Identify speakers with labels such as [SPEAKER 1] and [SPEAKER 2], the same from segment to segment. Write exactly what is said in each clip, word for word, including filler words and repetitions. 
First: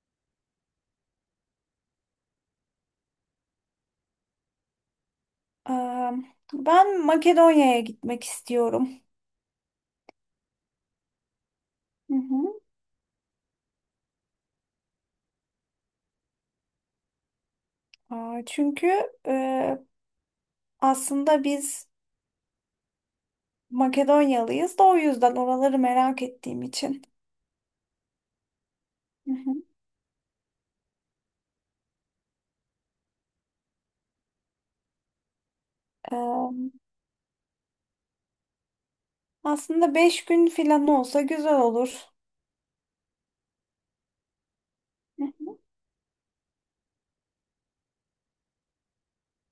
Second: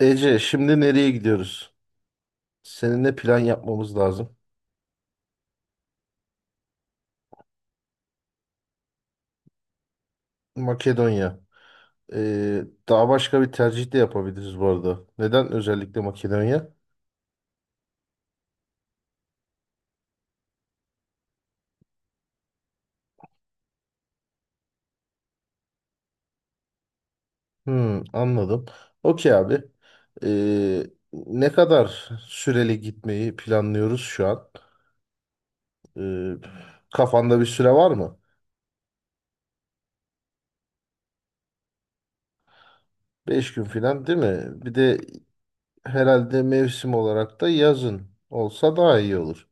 [SPEAKER 1] Ece, şimdi nereye gidiyoruz? Seninle plan yapmamız lazım.
[SPEAKER 2] Eee, Ben Makedonya'ya gitmek istiyorum.
[SPEAKER 1] Makedonya.
[SPEAKER 2] Hı hı.
[SPEAKER 1] Ee, Daha başka bir tercih de yapabiliriz bu arada. Neden özellikle Makedonya?
[SPEAKER 2] Aa, çünkü eee, aslında biz Makedonyalıyız da o yüzden oraları merak ettiğim için.
[SPEAKER 1] Hmm, anladım.
[SPEAKER 2] Hı
[SPEAKER 1] Okey abi.
[SPEAKER 2] hı.
[SPEAKER 1] Ee, Ne kadar süreli gitmeyi planlıyoruz şu an? Ee,
[SPEAKER 2] Eee,
[SPEAKER 1] Kafanda bir süre var mı?
[SPEAKER 2] Aslında beş gün falan olsa güzel olur.
[SPEAKER 1] Beş gün falan değil mi? Bir de
[SPEAKER 2] Hı hı.
[SPEAKER 1] herhalde mevsim olarak da yazın olsa daha iyi olur.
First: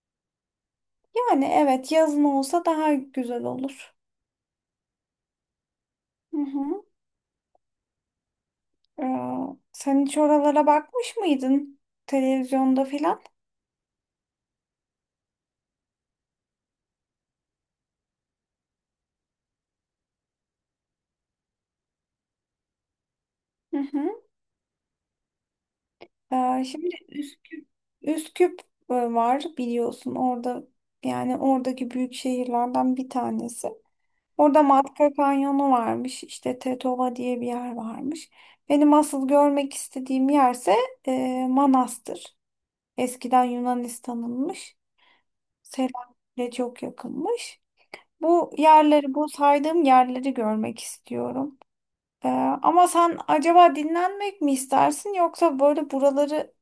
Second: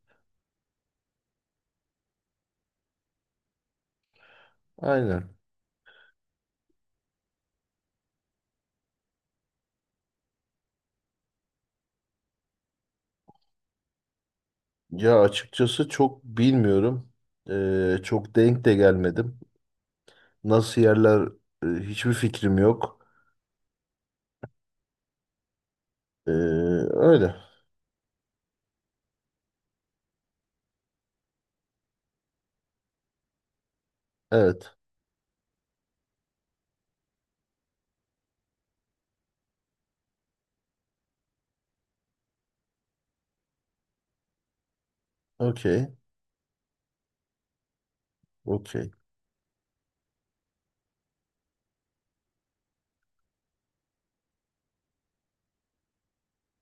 [SPEAKER 2] Yani evet, yazın olsa daha güzel olur.
[SPEAKER 1] Aynen.
[SPEAKER 2] Hı hı. Eee, Sen hiç oralara bakmış mıydın televizyonda filan?
[SPEAKER 1] Ya açıkçası çok bilmiyorum. Ee, çok denk de gelmedim. Nasıl yerler e, hiçbir fikrim yok.
[SPEAKER 2] Hı hı.
[SPEAKER 1] Ee,
[SPEAKER 2] Ee, şimdi
[SPEAKER 1] Öyle.
[SPEAKER 2] Üsküp, Üsküp e, var biliyorsun orada, yani oradaki büyük şehirlerden bir tanesi. Orada
[SPEAKER 1] Evet.
[SPEAKER 2] Matka Kanyonu varmış, işte Tetova diye bir yer varmış. Benim asıl görmek istediğim yerse e, Manastır. Eskiden Yunanistan'ınmış.
[SPEAKER 1] Okey.
[SPEAKER 2] Selanik'le çok yakınmış. Bu
[SPEAKER 1] Okey.
[SPEAKER 2] yerleri, bu saydığım yerleri görmek istiyorum. Ee, ama sen acaba dinlenmek mi istersin yoksa böyle buraları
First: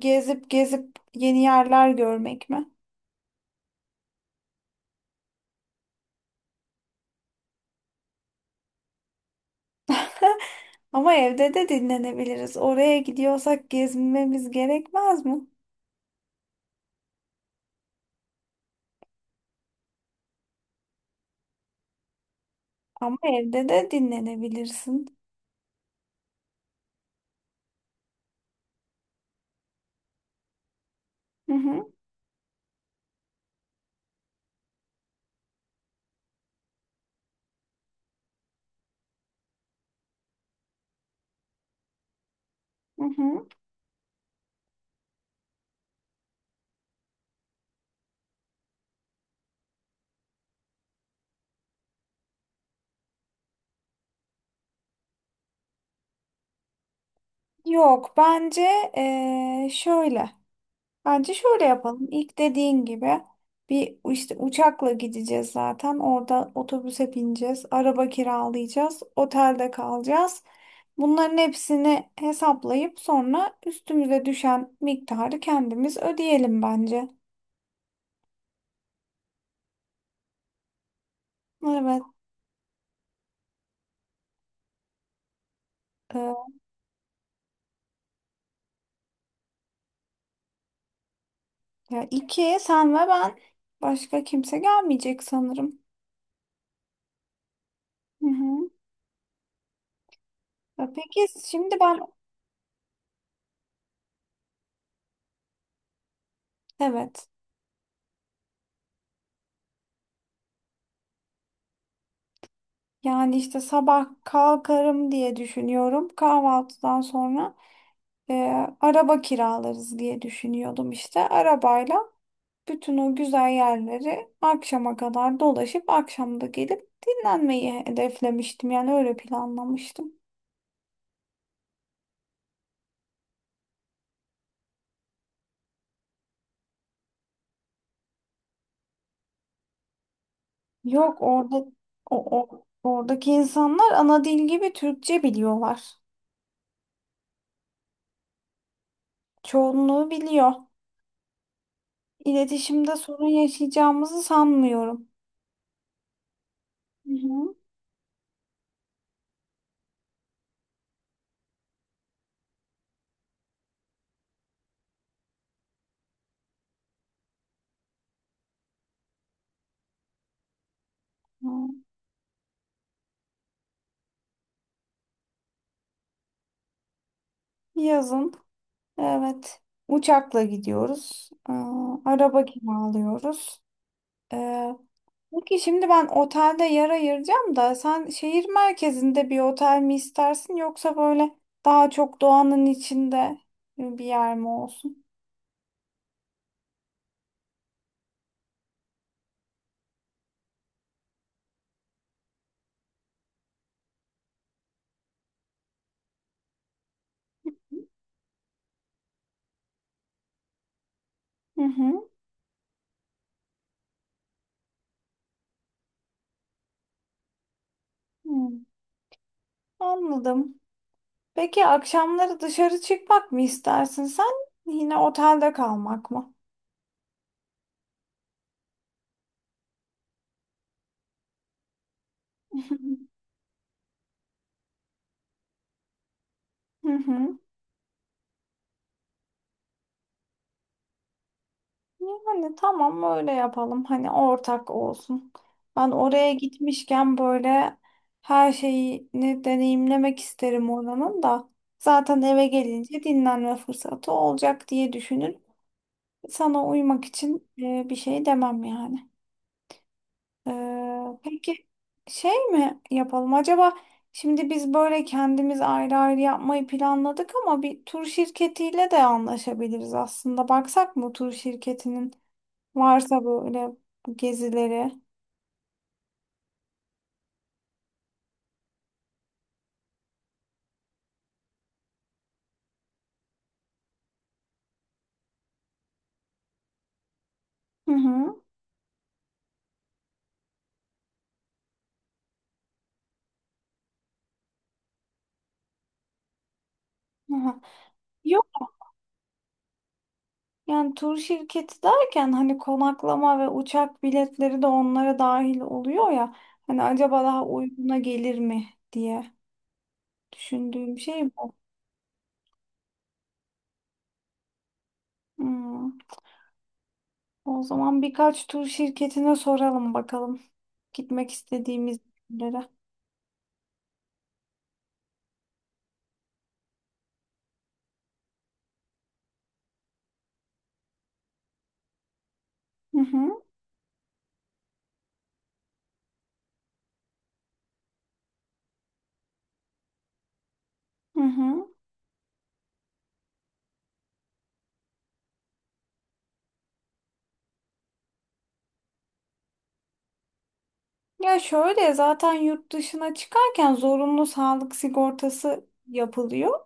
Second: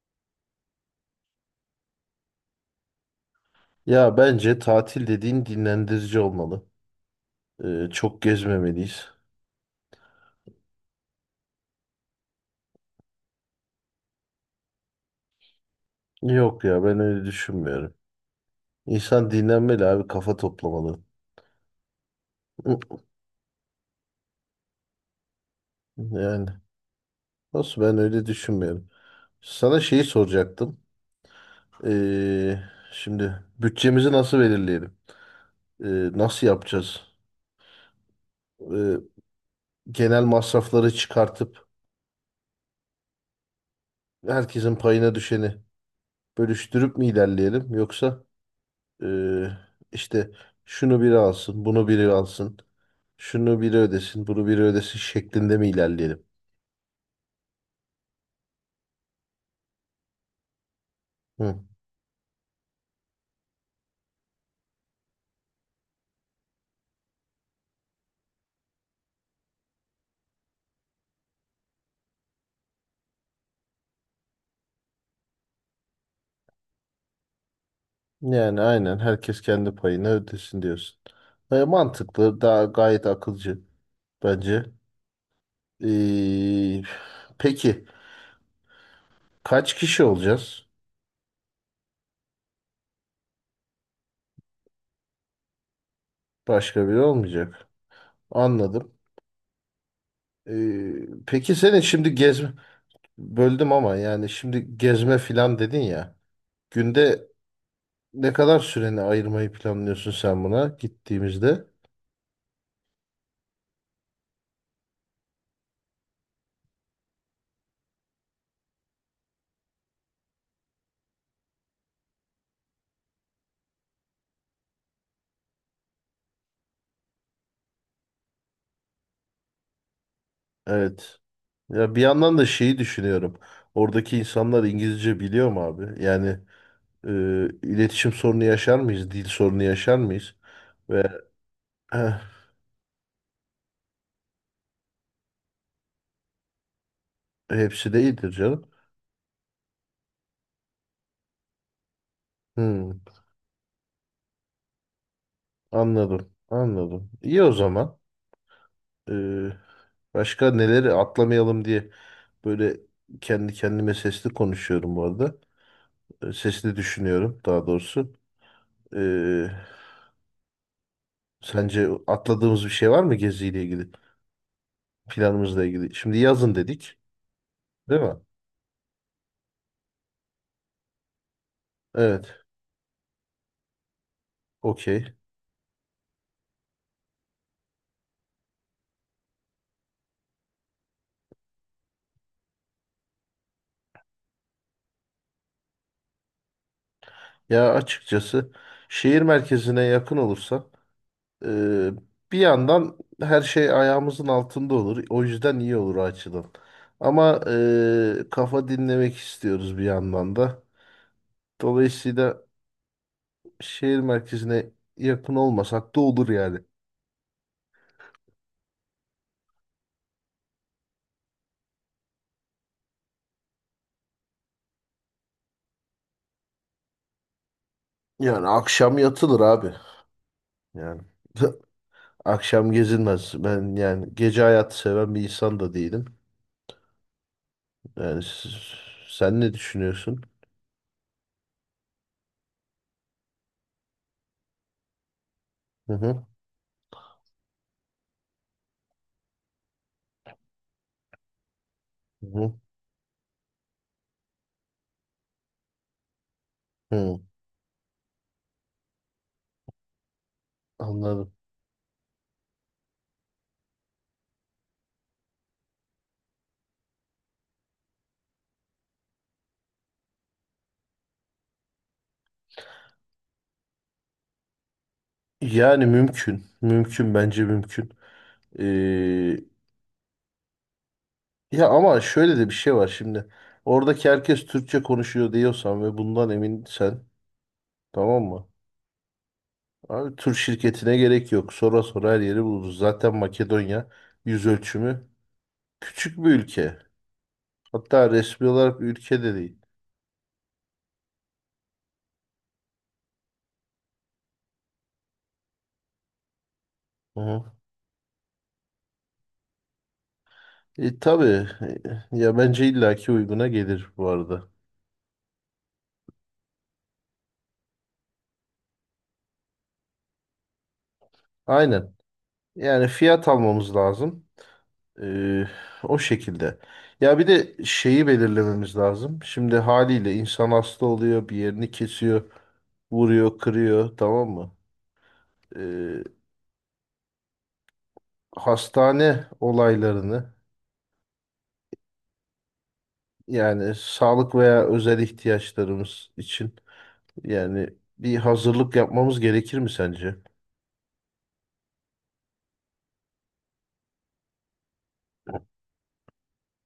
[SPEAKER 2] gezip gezip yeni yerler görmek mi?
[SPEAKER 1] Ya bence tatil dediğin dinlendirici olmalı. Ee, çok gezmemeliyiz.
[SPEAKER 2] Ama evde de dinlenebiliriz. Oraya gidiyorsak gezmemiz gerekmez mi?
[SPEAKER 1] Yok ya ben öyle düşünmüyorum. İnsan dinlenmeli abi, kafa toplamalı. Hı,
[SPEAKER 2] Ama evde de dinlenebilirsin.
[SPEAKER 1] Yani nasıl, ben öyle düşünmüyorum. Sana şeyi soracaktım.
[SPEAKER 2] Hı hı,
[SPEAKER 1] Ee, Şimdi bütçemizi nasıl belirleyelim? Ee, Nasıl yapacağız? e, Genel masrafları çıkartıp
[SPEAKER 2] hı hı.
[SPEAKER 1] herkesin payına düşeni bölüştürüp mi ilerleyelim, yoksa e, işte şunu biri alsın, bunu biri alsın, şunu biri ödesin, bunu biri ödesin şeklinde mi ilerleyelim?
[SPEAKER 2] Yok, bence eee, şöyle. Bence
[SPEAKER 1] Hı.
[SPEAKER 2] şöyle yapalım. İlk dediğin gibi bir işte uçakla gideceğiz zaten. Orada otobüse bineceğiz. Araba kiralayacağız. Otelde kalacağız. Bunların hepsini hesaplayıp sonra üstümüze düşen miktarı kendimiz ödeyelim bence.
[SPEAKER 1] Yani aynen, herkes kendi payını ödesin diyorsun. E,
[SPEAKER 2] Evet.
[SPEAKER 1] mantıklı, daha gayet akılcı bence.
[SPEAKER 2] e,
[SPEAKER 1] E, peki kaç kişi olacağız?
[SPEAKER 2] Ya iki, sen ve ben, başka kimse gelmeyecek sanırım.
[SPEAKER 1] Başka biri olmayacak.
[SPEAKER 2] Hı hı.
[SPEAKER 1] Anladım.
[SPEAKER 2] E,
[SPEAKER 1] E,
[SPEAKER 2] Peki
[SPEAKER 1] peki
[SPEAKER 2] şimdi
[SPEAKER 1] senin
[SPEAKER 2] ben,
[SPEAKER 1] şimdi gezme, böldüm ama, yani şimdi gezme filan dedin ya. Günde
[SPEAKER 2] evet,
[SPEAKER 1] ne kadar süreni ayırmayı planlıyorsun sen buna gittiğimizde?
[SPEAKER 2] yani işte sabah kalkarım diye düşünüyorum, kahvaltıdan sonra. e, Araba kiralarız diye düşünüyordum işte. Arabayla bütün o güzel yerleri akşama kadar dolaşıp akşam da gelip dinlenmeyi hedeflemiştim. Yani öyle planlamıştım.
[SPEAKER 1] Evet. Ya bir yandan da şeyi düşünüyorum. Oradaki insanlar İngilizce biliyor mu abi? Yani e, iletişim sorunu yaşar mıyız? Dil sorunu yaşar mıyız? Ve
[SPEAKER 2] Yok, orada
[SPEAKER 1] eh,
[SPEAKER 2] o, o oradaki insanlar ana dil gibi Türkçe biliyorlar.
[SPEAKER 1] hepsi de iyidir canım.
[SPEAKER 2] Çoğunluğu biliyor. İletişimde
[SPEAKER 1] Hmm,
[SPEAKER 2] sorun yaşayacağımızı sanmıyorum.
[SPEAKER 1] anladım. Anladım.
[SPEAKER 2] Hı
[SPEAKER 1] İyi o
[SPEAKER 2] hı.
[SPEAKER 1] zaman. E, Başka neleri atlamayalım diye böyle kendi kendime sesli konuşuyorum bu arada. Sesini düşünüyorum daha doğrusu. Ee,
[SPEAKER 2] Hı.
[SPEAKER 1] Sence atladığımız bir şey var mı geziyle ilgili, planımızla ilgili? Şimdi yazın dedik, değil mi?
[SPEAKER 2] Yazın. Evet. Uçakla gidiyoruz. Aa,
[SPEAKER 1] Evet,
[SPEAKER 2] araba kiralıyoruz. Ee,
[SPEAKER 1] okey.
[SPEAKER 2] Peki şimdi ben otelde yer ayıracağım da, sen şehir merkezinde bir otel mi istersin, yoksa böyle daha çok doğanın içinde bir yer mi olsun?
[SPEAKER 1] Ya açıkçası şehir merkezine yakın olursa e, bir yandan her şey ayağımızın altında olur. O yüzden iyi olur o açıdan. Ama e, kafa dinlemek istiyoruz bir yandan da.
[SPEAKER 2] Hı hı.
[SPEAKER 1] Dolayısıyla şehir merkezine yakın olmasak da olur yani.
[SPEAKER 2] Hı. Anladım. Peki akşamları dışarı çıkmak mı istersin sen? Yine otelde kalmak mı?
[SPEAKER 1] Yani akşam yatılır abi. Yani akşam gezilmez. Ben yani gece hayatı seven bir insan da değilim.
[SPEAKER 2] Hı hı.
[SPEAKER 1] Yani siz- sen ne düşünüyorsun?
[SPEAKER 2] Yani tamam, öyle yapalım. Hani ortak olsun. Ben
[SPEAKER 1] Hı hı.
[SPEAKER 2] oraya gitmişken böyle her şeyini deneyimlemek isterim oranın da. Zaten
[SPEAKER 1] Hı
[SPEAKER 2] eve
[SPEAKER 1] hı.
[SPEAKER 2] gelince dinlenme fırsatı olacak diye düşünün. Sana uymak için e, bir şey demem yani. Ee,
[SPEAKER 1] Anladım.
[SPEAKER 2] peki şey mi yapalım acaba? Şimdi biz böyle kendimiz ayrı ayrı yapmayı planladık ama bir tur şirketiyle de anlaşabiliriz aslında. Baksak mı tur şirketinin? Varsa böyle bu gezileri.
[SPEAKER 1] Yani mümkün. Mümkün, bence mümkün. Ee, Ya ama şöyle de bir şey var şimdi. Oradaki herkes Türkçe konuşuyor diyorsan ve bundan eminsen,
[SPEAKER 2] Hı
[SPEAKER 1] tamam
[SPEAKER 2] hı.
[SPEAKER 1] mı? Abi, tur şirketine gerek yok. Sonra sonra her yeri buluruz. Zaten Makedonya yüz ölçümü küçük bir ülke.
[SPEAKER 2] Aha.
[SPEAKER 1] Hatta resmi
[SPEAKER 2] Yok,
[SPEAKER 1] olarak bir ülke de değil.
[SPEAKER 2] yani tur şirketi derken hani konaklama ve uçak biletleri de onlara dahil oluyor ya. Hani
[SPEAKER 1] Hı
[SPEAKER 2] acaba daha
[SPEAKER 1] hı.
[SPEAKER 2] uyguna gelir mi diye düşündüğüm
[SPEAKER 1] E,
[SPEAKER 2] şey
[SPEAKER 1] tabii
[SPEAKER 2] bu.
[SPEAKER 1] E, Ya bence illaki uyguna gelir bu arada.
[SPEAKER 2] Hmm. O zaman birkaç tur şirketine soralım bakalım, gitmek
[SPEAKER 1] Aynen.
[SPEAKER 2] istediğimiz yerlere.
[SPEAKER 1] Yani fiyat almamız lazım. E, o şekilde. Ya bir de şeyi belirlememiz lazım. Şimdi haliyle insan hasta oluyor, bir yerini kesiyor,
[SPEAKER 2] Hı
[SPEAKER 1] vuruyor,
[SPEAKER 2] hı.
[SPEAKER 1] kırıyor, tamam mı? E, Hastane olaylarını,
[SPEAKER 2] Hı hı.
[SPEAKER 1] yani sağlık veya özel ihtiyaçlarımız için, yani bir hazırlık yapmamız gerekir mi sence?
[SPEAKER 2] Ya şöyle, zaten yurt dışına çıkarken zorunlu sağlık sigortası yapılıyor.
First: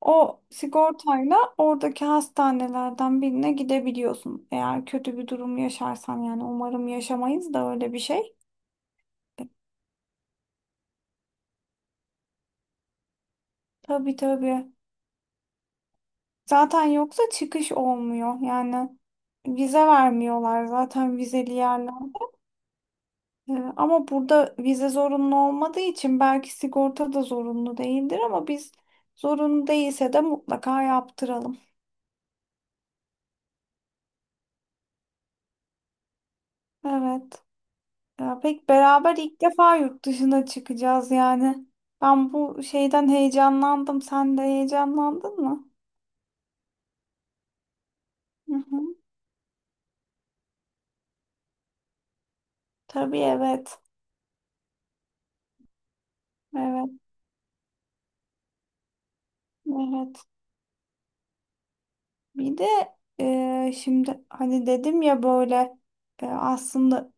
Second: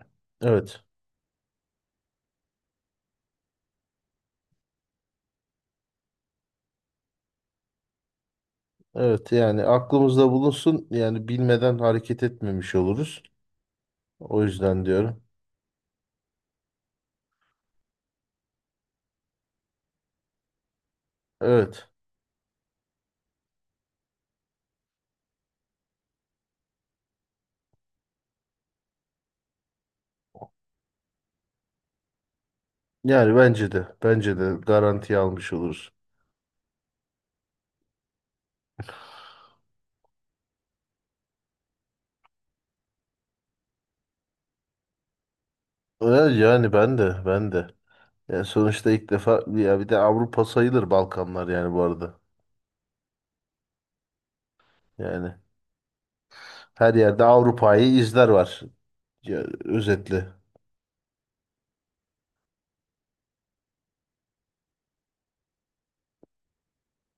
[SPEAKER 2] O
[SPEAKER 1] Evet.
[SPEAKER 2] sigortayla oradaki hastanelerden birine gidebiliyorsun. Eğer kötü bir durum yaşarsan, yani umarım yaşamayız da öyle bir şey.
[SPEAKER 1] Evet, yani aklımızda bulunsun, yani bilmeden hareket etmemiş oluruz.
[SPEAKER 2] Tabii
[SPEAKER 1] O
[SPEAKER 2] tabii.
[SPEAKER 1] yüzden diyorum.
[SPEAKER 2] Zaten yoksa çıkış olmuyor. Yani vize vermiyorlar zaten, vizeli
[SPEAKER 1] Evet.
[SPEAKER 2] yerlerde. Ee, ama burada vize zorunlu olmadığı için belki sigorta da zorunlu değildir, ama biz zorunlu değilse de mutlaka yaptıralım.
[SPEAKER 1] Yani bence de bence de garantiye almış oluruz.
[SPEAKER 2] Evet. Ya pek beraber ilk defa yurt dışına çıkacağız yani. Ben bu şeyden heyecanlandım. Sen de heyecanlandın mı?
[SPEAKER 1] Evet, yani ben de ben de. Yani
[SPEAKER 2] Hı
[SPEAKER 1] sonuçta
[SPEAKER 2] hı.
[SPEAKER 1] ilk defa, ya bir de Avrupa sayılır Balkanlar yani bu arada.
[SPEAKER 2] Tabii, evet.
[SPEAKER 1] Yani
[SPEAKER 2] Evet.
[SPEAKER 1] her yerde Avrupa'yı izler var. Ya, özetle.
[SPEAKER 2] Evet. Bir de e, şimdi hani dedim ya böyle, e, aslında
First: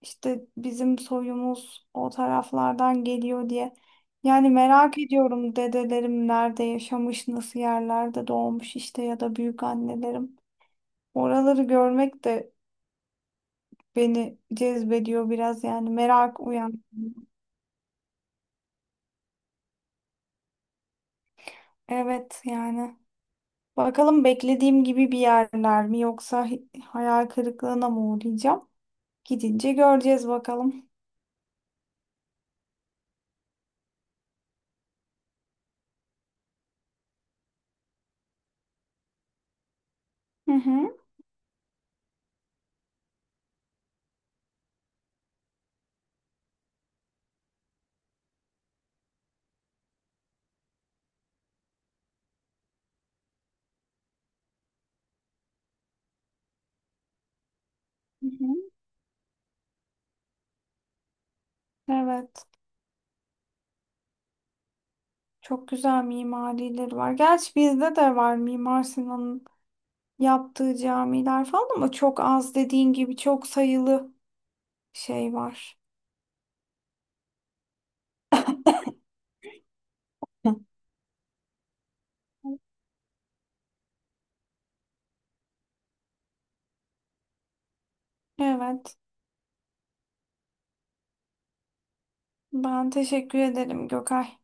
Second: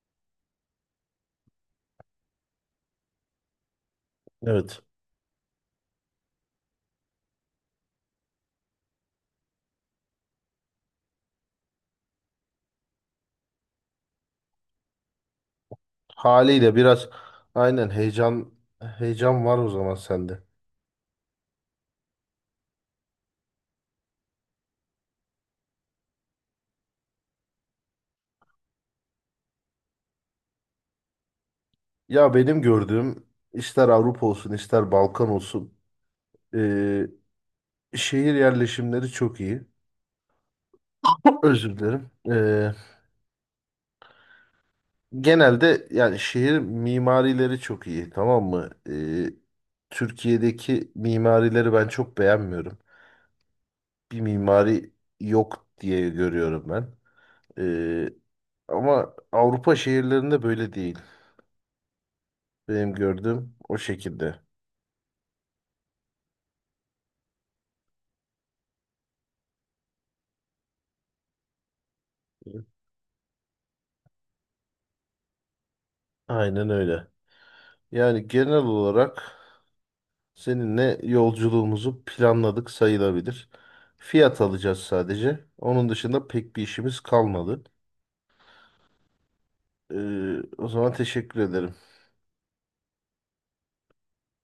[SPEAKER 2] işte bizim soyumuz o taraflardan geliyor diye. Yani
[SPEAKER 1] Evet.
[SPEAKER 2] merak ediyorum, dedelerim nerede yaşamış, nasıl yerlerde doğmuş işte, ya da büyük annelerim. Oraları görmek de beni cezbediyor biraz, yani merak
[SPEAKER 1] Haliyle
[SPEAKER 2] uyan.
[SPEAKER 1] biraz, aynen, heyecan heyecan var o zaman sende.
[SPEAKER 2] Evet yani. Bakalım beklediğim gibi bir yerler mi, yoksa hi- hayal kırıklığına mı uğrayacağım? Gidince göreceğiz bakalım.
[SPEAKER 1] Ya benim gördüğüm, ister Avrupa olsun ister Balkan olsun, şehir yerleşimleri çok iyi.
[SPEAKER 2] Hı hı.
[SPEAKER 1] Özür dilerim. Ee, genelde yani şehir mimarileri çok iyi, tamam mı? Ee, Türkiye'deki mimarileri ben çok beğenmiyorum. Bir mimari yok diye görüyorum ben. Ee,
[SPEAKER 2] Hı hı.
[SPEAKER 1] Ama Avrupa şehirlerinde böyle değil.
[SPEAKER 2] Evet.
[SPEAKER 1] Benim gördüğüm o şekilde.
[SPEAKER 2] Çok güzel mimarileri var. Gerçi bizde de var, Mimar Sinan'ın yaptığı camiler falan, ama çok az, dediğin gibi çok sayılı şey var.
[SPEAKER 1] Aynen öyle. Yani genel olarak.
[SPEAKER 2] Hı.
[SPEAKER 1] Seninle yolculuğumuzu planladık sayılabilir. Fiyat alacağız sadece. Onun dışında pek bir işimiz kalmadı.
[SPEAKER 2] Evet.
[SPEAKER 1] Ee, o zaman teşekkür ederim.
[SPEAKER 2] Ben teşekkür ederim Gökay.